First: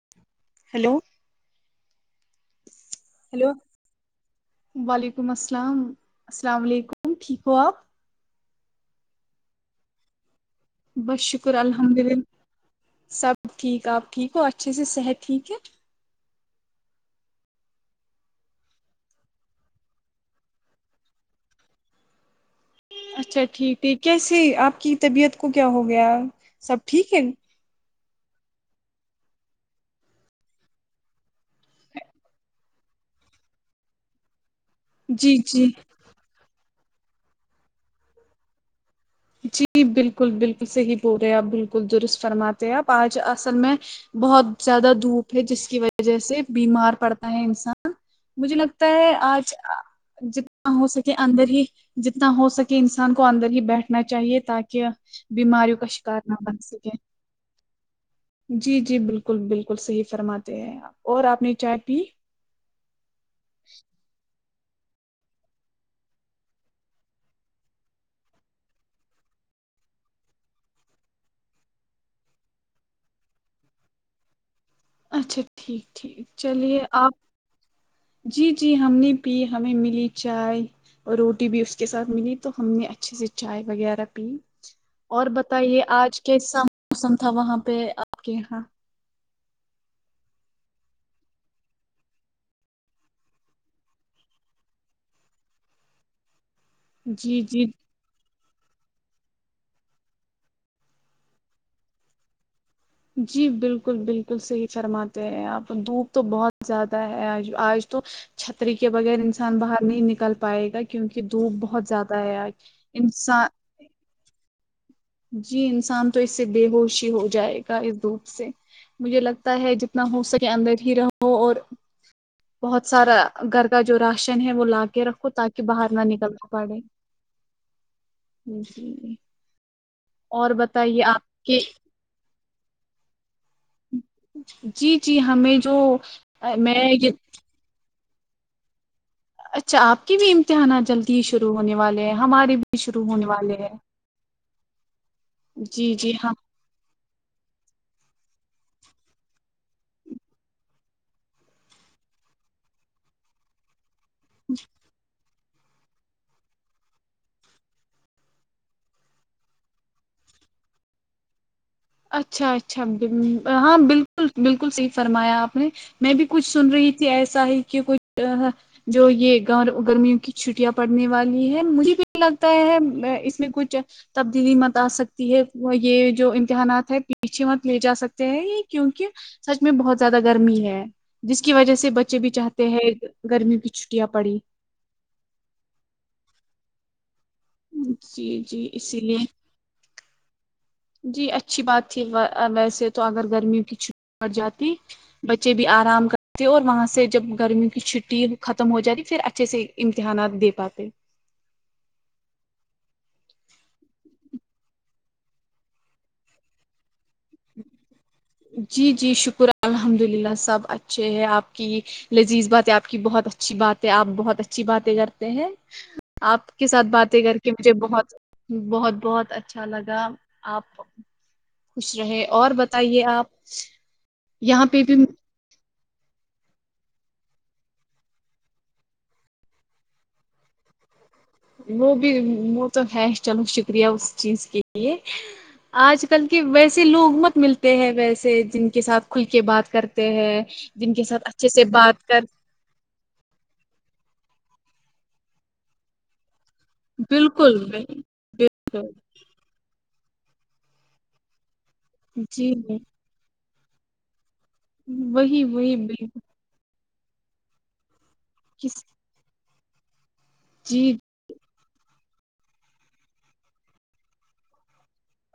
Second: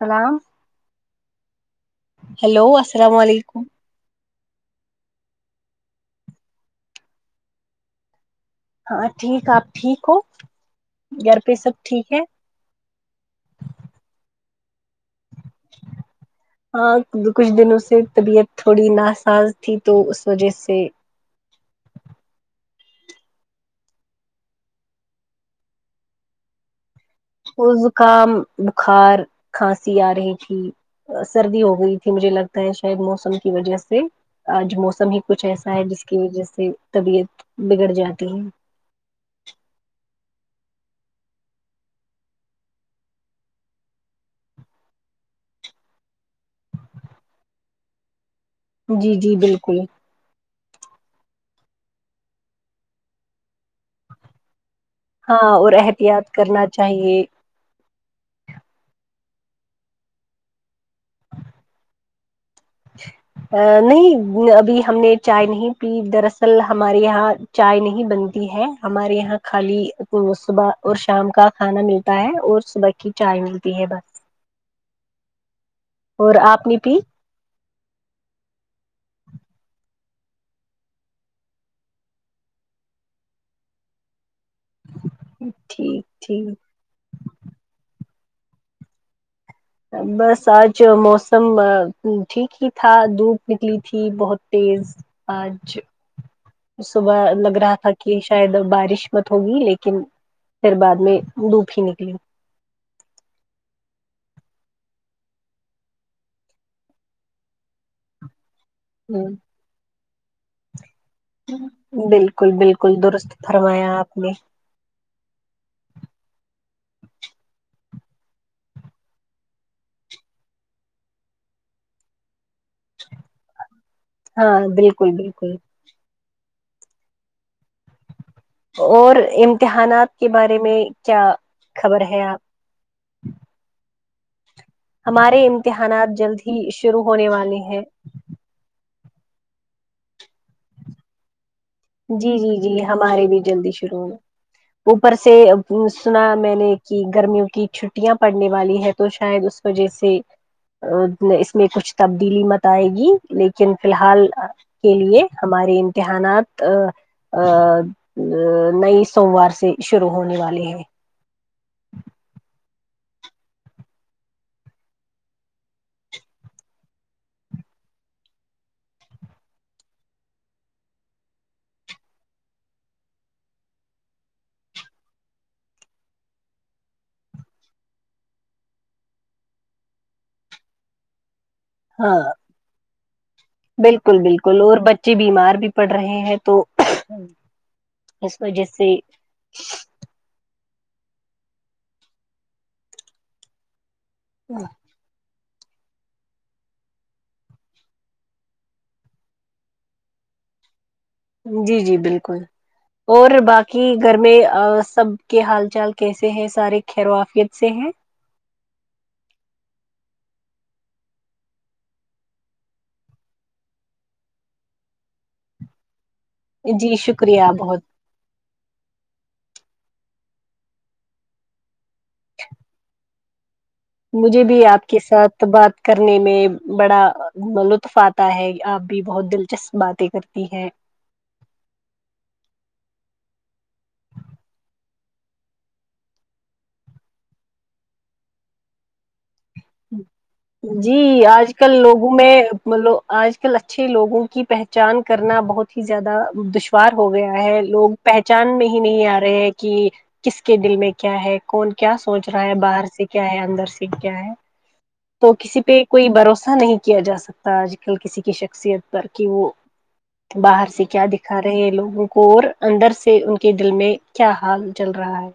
سلام hello hello السلام hello علیکم وعلیکم السلام السلام علیکم ٹھیک ہو آپ ہاں ٹھیک آپ ٹھیک ہو بس گھر پہ شکر سب الحمد ٹھیک للہ ہے سب ٹھیک آپ ٹھیک ہو اچھے سے صحت ٹھیک ہے ہاں کچھ دنوں سے طبیعت تھوڑی ناساز تھی تو اس وجہ سے اچھا ٹھیک ٹھیک کیسے آپ کی طبیعت کو کیا ہو گیا سب ٹھیک ہے وہ زکام بخار کھانسی آ رہی تھی سردی ہو گئی تھی مجھے لگتا ہے شاید موسم کی وجہ سے آج موسم سبھی جی کچھ جی ایسا ہے جس کی وجہ سے طبیعت بگڑ جاتی ہے جی بالکل بالکل صحیح بول رہے آپ بالکل درست فرماتے آپ آج اصل میں بہت زیادہ دھوپ ہے جس کی وجہ سے بیمار پڑتا ہے انسان مجھے لگتا تا ہے جی جی آج بالکل کہ جتنا ہو سکے اندر ہی جتنا ہو سکے انسان کو اندر ہی بیٹھنا چاہیے تاکہ کہ اب ہاں اور بیماریوں کا شکار احتیاط نہ بن کرنا سک چاہیے جی جی بالکل بالکل صحیح فرماتے ہیں آپ اور آپ نے چائے پی ا نہیں ابھی ہم نے چائے نہیں پی دراصل ہمارے یہاں چائے نہیں بنتی ہے ہمارے یہاں خالی صبح اور شام کا کھانا ملتا ہے اور صبح کی چائے ملتی ہے بس اچھا ٹھیک ٹھیک اور نے چلیے پی آپ جی جی ہم نے پی ہمیں ملی چائے اور روٹی بھی اس کے ساتھ ملی تو ہم نے اچھے سے چائے وغیرہ پی اور بتائیے ٹھیک آج کیسا ٹھیک موسم تھا وہاں پہ آپ کے یہاں بس آج موسم ٹھیک ہی تھا دھوپ نکلی تھی بہت تیز پانچ صبح جی لگ جی رہا تھا کہ شاید بارش مت ہوگی لیکن پھر بعد میں دھوپ ہی نکلی جی بالکل بالکل صحیح فرماتے ہیں آپ دھوپ تو بہت زیادہ ہے آج تو چھتری کے بغیر ہ انسان باہر نہیں نکل پائے گا کیونکہ دوپ بہت زیادا ہے بالکل آج بالکل درست انسان فر مایا آپ نے جی انسان تو اس سے بے ہوشی ہو جائے گا اس دھوپ سے مجھے لگتا ہے جتنا ہو سکے اندر ہی رہو اور بہت سارا گھر کا جو راشن ہے ہاں وہ لا کے بالکل رکھو بالکل تاکہ باہر نہ نکلنا پڑے جی اور امتحانات کے اور بارے میں بتائیے کیا آپ کے خبر ہے آپ جی جی ہمارے ہمیں جو میں یہ یہ ہے اچھا آپ کی بھی امتحانات جلدی ہی شروع ہونے والے ہیں جی جی ہمارے بھی جی شروع ہونے ہمارے بھی والے جلدی ہیں شروع ہونے اوپر سے جی جی سنا ہاں میں نے کہ گرمیوں کی چھٹیاں پڑنے والی ہے تو شاید اس وجہ سے اس میں کچھ تبدیلی متائے گی لیکن فی الحال کے لیے ہمارے امتحانات ا ا نئی سوموار سے شروع ہونے والے ہیں اچھا اچھا ہاں بالکل بالکل صحیح فرمایا آپ نے میں بھی کچھ سن رہی تھی ایسا ہی کہ کچھ جو یہ گرمیوں کی چھٹیاں پڑنے والی ہے مجھے بھی لگتا ہے اس میں کچھ تبدیلی مت آ سکتی ہے یہ جو اتحانات ہے پیچھے مت لے جا سکتے ہیں یہ کیونکہ سچ میں بہت زیادہ گرمی ہے جس کی وجہ سے ہاں بچے بھی چاہتے ہیں گرمی کی چھٹیاں پڑی چے بیمار بھی پڑ رہے ہیں تو جی اس وجہ جی سے اسی لیے جی اچھی بات تھی ویسے تو اگر گرمیوں کی چھ پڑ جاتی بچے بھی آرام کرتے اور وہاں سے جب گرمیوں کی چھٹی ختم ہو جاتی پھر اچھے سے امتحانات د پتہ جی جی بالکل اور باقی گھر میں سب کے حال چال کیسے ہیں سارے خیرافیت سے ہیں جی جی شکر الحمد للہ سب اچھے ہے آپ کی لذیذ بات ہے آپ کی بہت اچھی بات ہے آپ بہت اچھی باتیں کرتے ہیں آپ کے ساتھ جی باتیں کر کے شکریہ مجھے بہت بہت بہت اچھا لگا آپ خوش رہے اور بتائیے آپ مجھے بھی یہاں پہ آپ کے ساتھ بات کرنے میں بڑا لطف آتا ہے آپ بھی بہت دلچسپ باتیں کرتی ہیں وہ بھی وہ تو ہے چلو شکریہ اس چیز کے لیے آج کل کے ویسے لوگ مت ملتے ہیں ویسے جن کے ساتھ کھل کے بات کرتے ہیں جن کے ساتھ اچھے سے بات کر ملو آج کل اچھے لوگوں کی پہچان کرنا بہت ہی زیادہ دش وار ہو گیا بالکل ہے لوگ پہچان میں ہی بالکل نہیں آ رہے ہیں کہ کس کے دل میں کیا ہے کون کیا سوچ رہا جی ہے باہر سے کیا ہے اندر سے کیا ہے تو وہی کسی وہی پہ کوئی بالکل بھروسہ نہیں کیا جا سکتا آج کل کسی کی شخصیت کس پر کہ وہ باہر جی سے کیا دی کھا رہے ہیں لوگوں کو اور اندر سے ان کے دل میں کیا حال چل رہا ہے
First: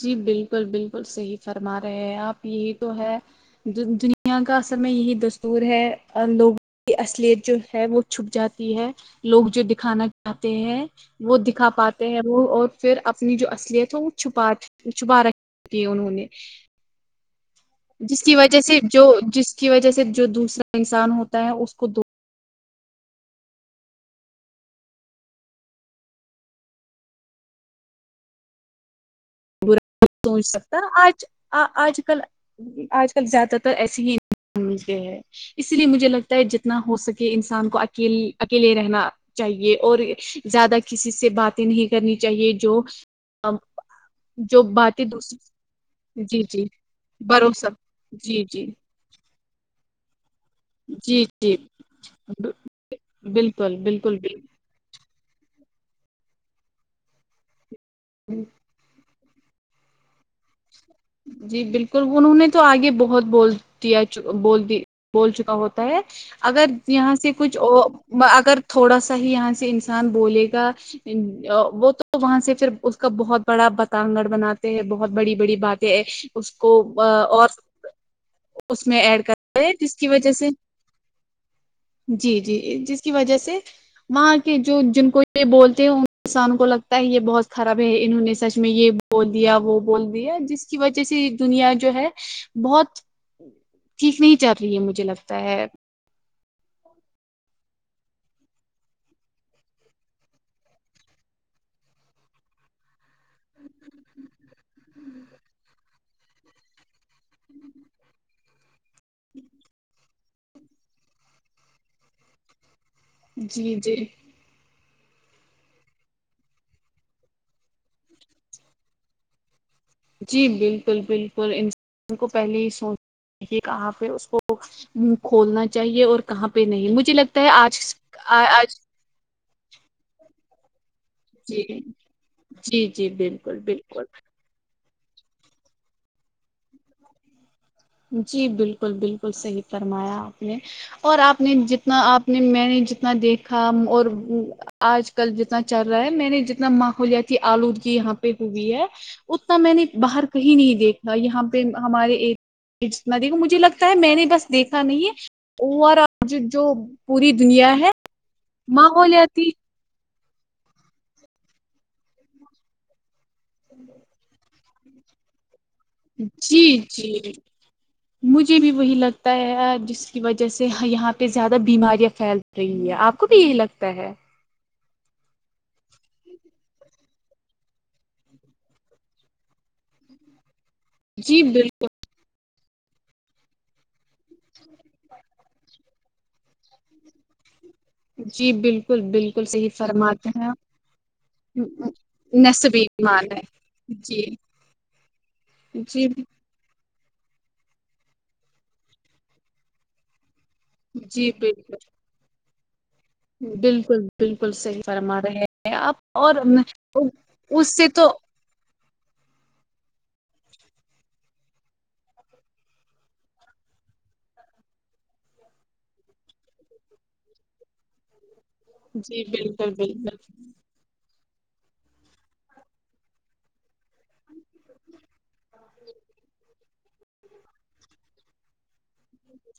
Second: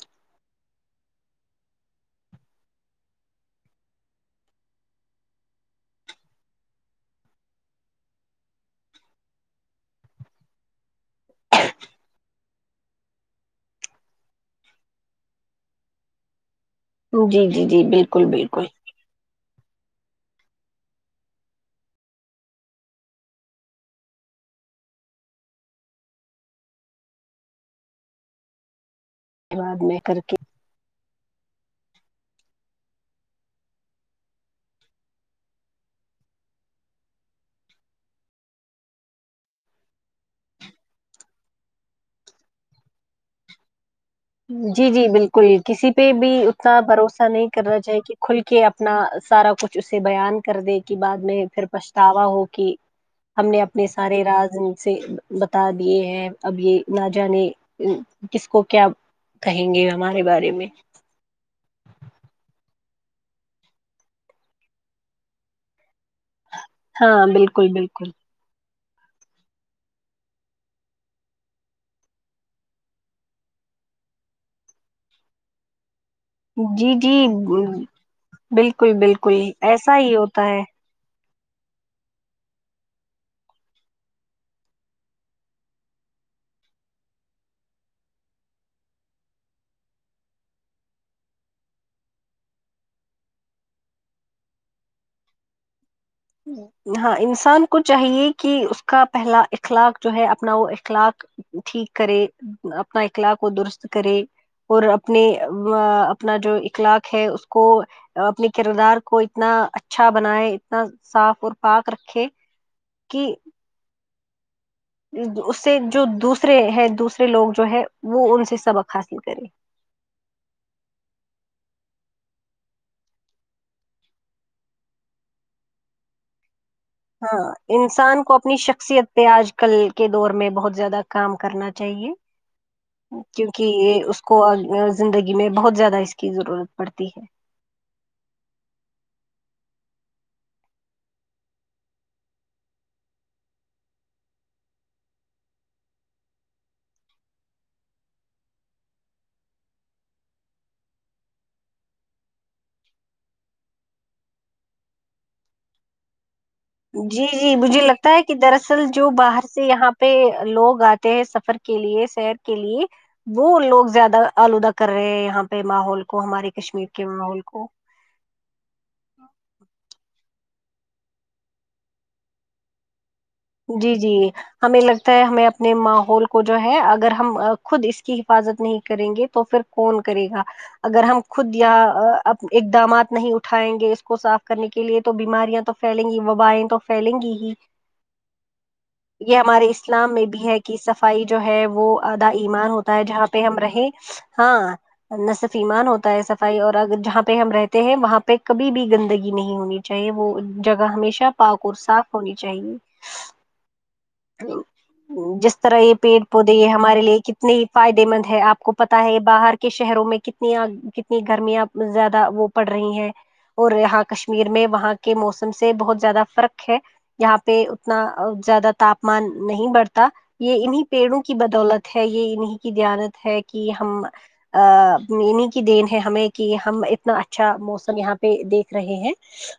جی بالکل بالکل صحیح فرما رہے ہیں آپ یہی تو ہے دنیا کا اصر میں یہی دستور ہے لوگ کی اصلیت جو ہے وہ چھپ جاتی ہے لوگ جو دکھانا چاہتے ہیں وہ دکھا پاتے ہیں وہ اور پھر اپنی جو اصلیت ہے وہ چھپا [unintelligible] شبہ ر دیے انہوں نے جی جی جی جس بالکل کی وجہ بالکل سے جو جس کی وجہ سے جو دوسرا انسان ہوتا ہے اس کو دو بعد میں برا کر کے سوچ سکتا آج آج کل آج کل زیادہ تر ایسی [inaudible] ہے اسی لیے مجھے لگتا ہے جتنا ہو سکے انسان کو اکیلی اکیلے رہنا چاہیے اور زیادہ کسی سے باتیں نہیں کرنی چاہیے جو جو جی جی باتیں بالکل دوسری کسی پہ بھی جی جی اتنا بھروسہ نہیں کرنا چاہی کہ کھل جی کے جی اپنا سارا کچھ اسے بیان کر دے کی بعد جی میں جی پھر پچھتاوا ہو کہ ہم نے بالکل اپنے بالکل سارے بالکل راز ان سے بتا دیے ہیں اب یہ نہ جانے کس کو کیا کہیں گے ہمارے بارے میں جی بالکل انہوں نے تو آگے بہت بول دیا بول دی بول چکا ہوتا ہے اگر یہاں ہاں سے کچھ بالکل بالکل اگر تھوڑا سا ہی یہاں سے انسان بولے گا وہ تو وہاں سے پھر اس کا بہت بڑا بتاگڑ بناتے ہیں بہت بڑی بڑی بات تے ہے اس کو جی جی اور اس بالکل میں ایڈ بالکل کرتا ہے جس ایسا کی ہی وجہ ہوتا سے ہے جی جی جس کی وجہ سے وہاں کے جو جن کو یہ بولتے ہیں ان انسانوں کو لگتا ہے یہ بہت خراب ہے انہوں نے سچ میں یہ بول دیا وہ بول دیا جس کی وجہ سے یہ دنیا جو ہے بہت ٹھیک نہیں چل رہی ہے مجھے لگتا ہے ہاں انسان کو چاہیے کہ اس کا پہلا اخلاق جو ہے اپنا وہ اخلاق ٹھیک کرے اپنا اخلاق کو درست کرے اور اپنے اپنا جو اخلاق ہے اس کو اپنے کردار کو اتنا اچھا بنائے اتنا صاف اور پاک رکھے کہ جی جی اس سے جو دوسرے ہے دوسرے لوگ جو ہے وہ ان سے سبق حاصل کرے جی بالکل بالکل انسان کو پہلے ہی سوچ یہ کہاں پہ اس کو کھولنا چاہیے اور کہاں پہ نہیں مجھے لگتا ہاں ہے آج انسان کو اپنی آج شخصیت پہ آج کل کے دور میں بہت زیادہ کام کرنا جی چاہیے جی جی بالکل کیونکہ بالکل یہ اس کو کو زندگی میں بہت زیادہ اس کی ضرورت پڑتی ہے جی بالکل بالکل صحیح فرمایا آپ نے اور آپ نے جتنا آپ نے میں نے جتنا دیکھا اور آج کل جتنا چل رہا ہے میں نے جتنا ماحولیاتی آلودگی یہاں پہ ہوئی ہے اتنا میں نے باہر کہیں نہیں دیکھا یہاں پہ ہمارے ایک اتنا دیکھو مجھے لگتا ہے میں نے بس دیکھا نہیں ہے اور آج جو جی پوری جی دنیا مجھے ہے لگتا کہ دراصل جو باہر ماحولیاتی سے یہاں پہ لوگ آتے ہیں سفر کے لیے سیر کے لیے وہ لوگ زیادہ آلودہ کر رہے ہیں یہاں پہ ماحول کو ہمارے جی کشمیر کے جی ماحول کو مجھے بھی وہی لگتا ہے جس کی وجہ سے یہاں پہ زیادہ بیماریاں پھیل رہی ہیں آپ کو بھی یہی جی لگتا جی ہے ہمیں لگتا ہے ہمیں اپنے ماحول کو جو ہے اگر ہم خود اس کی حفاظت نہیں کریں گے تو پھر کون کرے گا اگر ہم جی خود بالکل یہاں اقدامات نہیں اٹھائیں گے کو صاف کرنے کے لیے تو بیماریاں تو پھیلیں گی وبائیں تو پھیلیں گی ہی جی بالکل یہ بالکل ہمارے صحیح اسلام میں فرماتے بھی ہیں ہے کہ صفائی جو ہے وہ آدا ایمان نصبی ہوتا ہے جہاں ایمان پہ ہم رہیں جی ہاں نا صرف ایمان جی ہوتا ہے سب اور اگر جہاں پہ ہم رہتے ہیں وہاں پہ کبھی بھی گندگی نہیں ہونی چاہیے وہ جگہ ہمیشہ جی پاک اور بالکل صاف ہونی چاہیے بالکل بالکل صحیح فرما رہے جس ہیں طرح یہ آپ پیڑ اور پودے یہ ہمارے لیے کتنے ہی اس سے فائدے تو مند ہے آپ کو پتا ہے باہر کے شہروں میں کتنی کتنی گرمیاں زیادہ وہ پڑ رہی ہیں اور یہاں کشمیر میں وہاں کے موسم سے بہت زیادہ فرق ہے یہاں پہ اتنا زیادہ تا جی بالکل بالکل یہ انہیں پیڑوں کی بدولت ہے یہ انہیں کی دیانت ہے کہ ہم ا انہیں کی دین ہے ہمیں کہ ہم اتنا اچھا اچھا موسم یہاں پہ دیکھ رہے ہیں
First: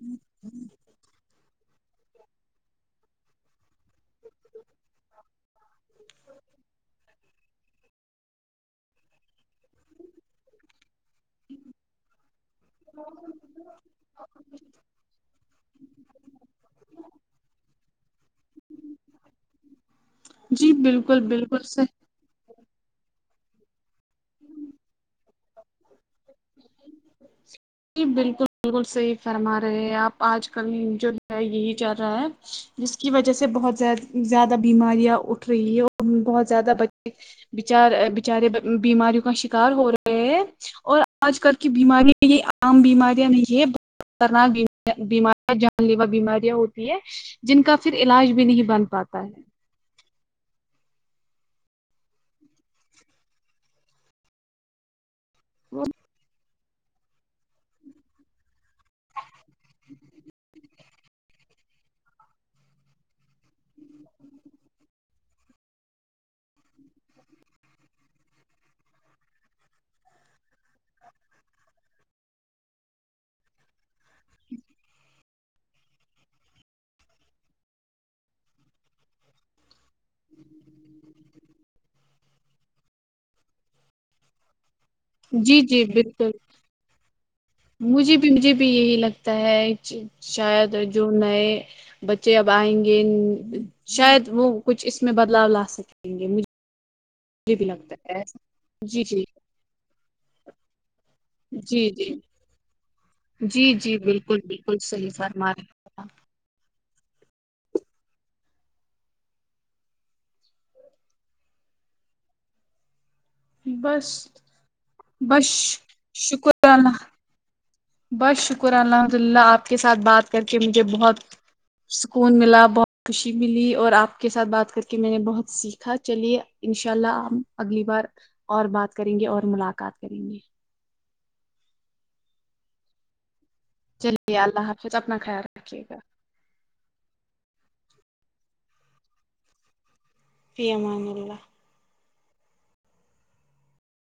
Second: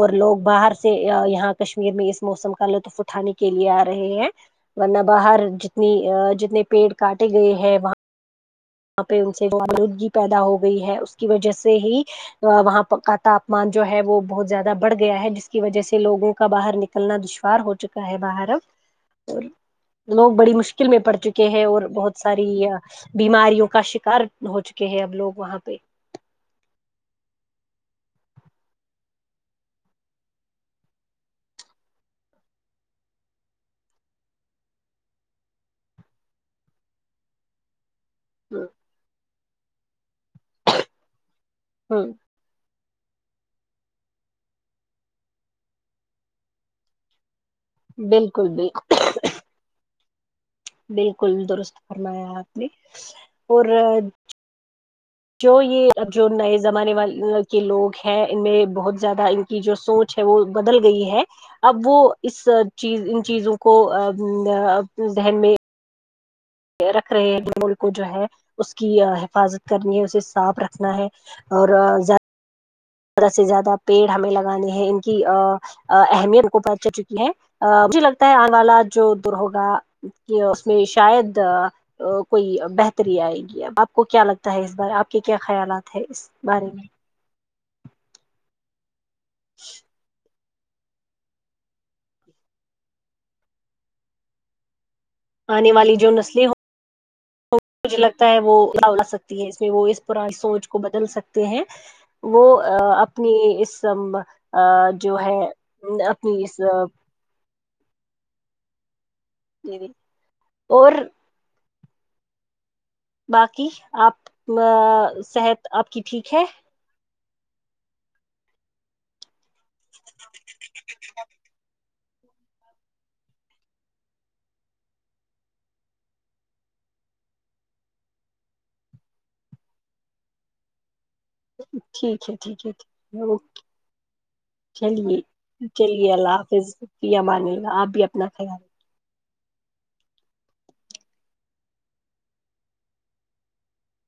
اور لوگ باہر سے یہا کشمیر میں اس موسم کا لطف اٹھانے کے لیے آہے ہیں ورنہ باہر جتنی جتنے پیڑ کاٹے گئے ہیں وہاں یہاں پہ ان سے الودگی پیدا ہو گئی ہے اس کی وجہ سے ہی وہاں پکا تاپمان جو ہے وہ بہت زیادہ بڑھ گیا ہے جس کی وجہ سے لوگوں کا باہر نکل کل نا دشوار ہو چکا ہے باہر اب اور لوگ بڑی جی مشکل میں پڑ بالکل چکے بالکل ہیں اور صحیح بہت ساری بیماریوں کا شکار ہو چکے ہیں اب لوگ وہاں پہ [unintelligible] جی بالکل بالکل صحیح فرما رہے آپ آج کل جو یہی چل رہا ہے جس کی وجہ سے بہت زیاہ زیادہ بیماریاں اٹھ رہی ہے اور بہت زیادہ بچے بچار بچارے ہ بیماریوں کا شکار ہو رہے ہیں اور آج کل کی ہ بیماریاں یہ عام بیماریاں نہیں ہے خطرناک بیماریاں جان لیوا بیماریاں ہوتی ہیں جن کا پھر علاج بھی بالکل نہیں بن بالکل پاتا ہے بالکل درست فرمایا آپ نے اور جو یہ اب جو نئے زمانے والے کے لوگ ہیں ان میں بہت زیادہ ان کی جو سوچ ہے وہ بدل گئی ہے اب وہ اس چیز ان چیزوں کو ا ذہن میں رکھ رہے ہیں جو ملک کو جو ہے اس کی حفاظت کرنی ہے اسے صاف رکھنا ہے اور زا طرح سے زیادہ پیڑ ہمیں لگانے ہیں ان کی اہمیت کو بچ چکی ہے مجھے لگتا ہے آگال جو در ہوگا کہ اس میں شاید کوئی بہتری آئے گی اب آپ کو کیا لگتا ہے اس بار آپ کہ کیا جی جی خیالات ہے اس بالکل بارے میں مجھے بھی مجھے بھی یہی لگتا ہے شاید جو نئے بچے اب آئیں گے شاید وہ کچھ اس میں بدلاؤ لا آنے والی جو سکیں گے نسلیں مجھے ہو بھی مجھے لگتا ایسا۔ ہے وہ جی جی سکتی ہے اس میں وہ اس پرانی سوچ کو بدل سکتے ہیں جی جی وہ اپنی جی اس جی ام بالکل بالکل صحیح جو ہے فرما رہے ہیں آپ۔ اپنی اس جی جی اور باقی آپ بس بس صحت آپ کی ٹھیک ہے شکر اللہ بس شکر الحمد للہ آپ کے ساتھ بات کر کے مجھے بہت سکون ملا بہت خوشی ملی اور آپ کے ساتھ بات کر کے میں نے بہت سیکھا چلیے انشاء اللہ آپ اگلی بار اور بات کریں گے اور ملاقات کریں گے ٹھیک ہے ٹھیک ہےیک ہے اوکے چلیے اللہ حافظ اپنا چلیے خیال رکھیے گا چلیے اللہ حافظ فی امان اللہ آپ بھی اپنا خیال فی امان اللہ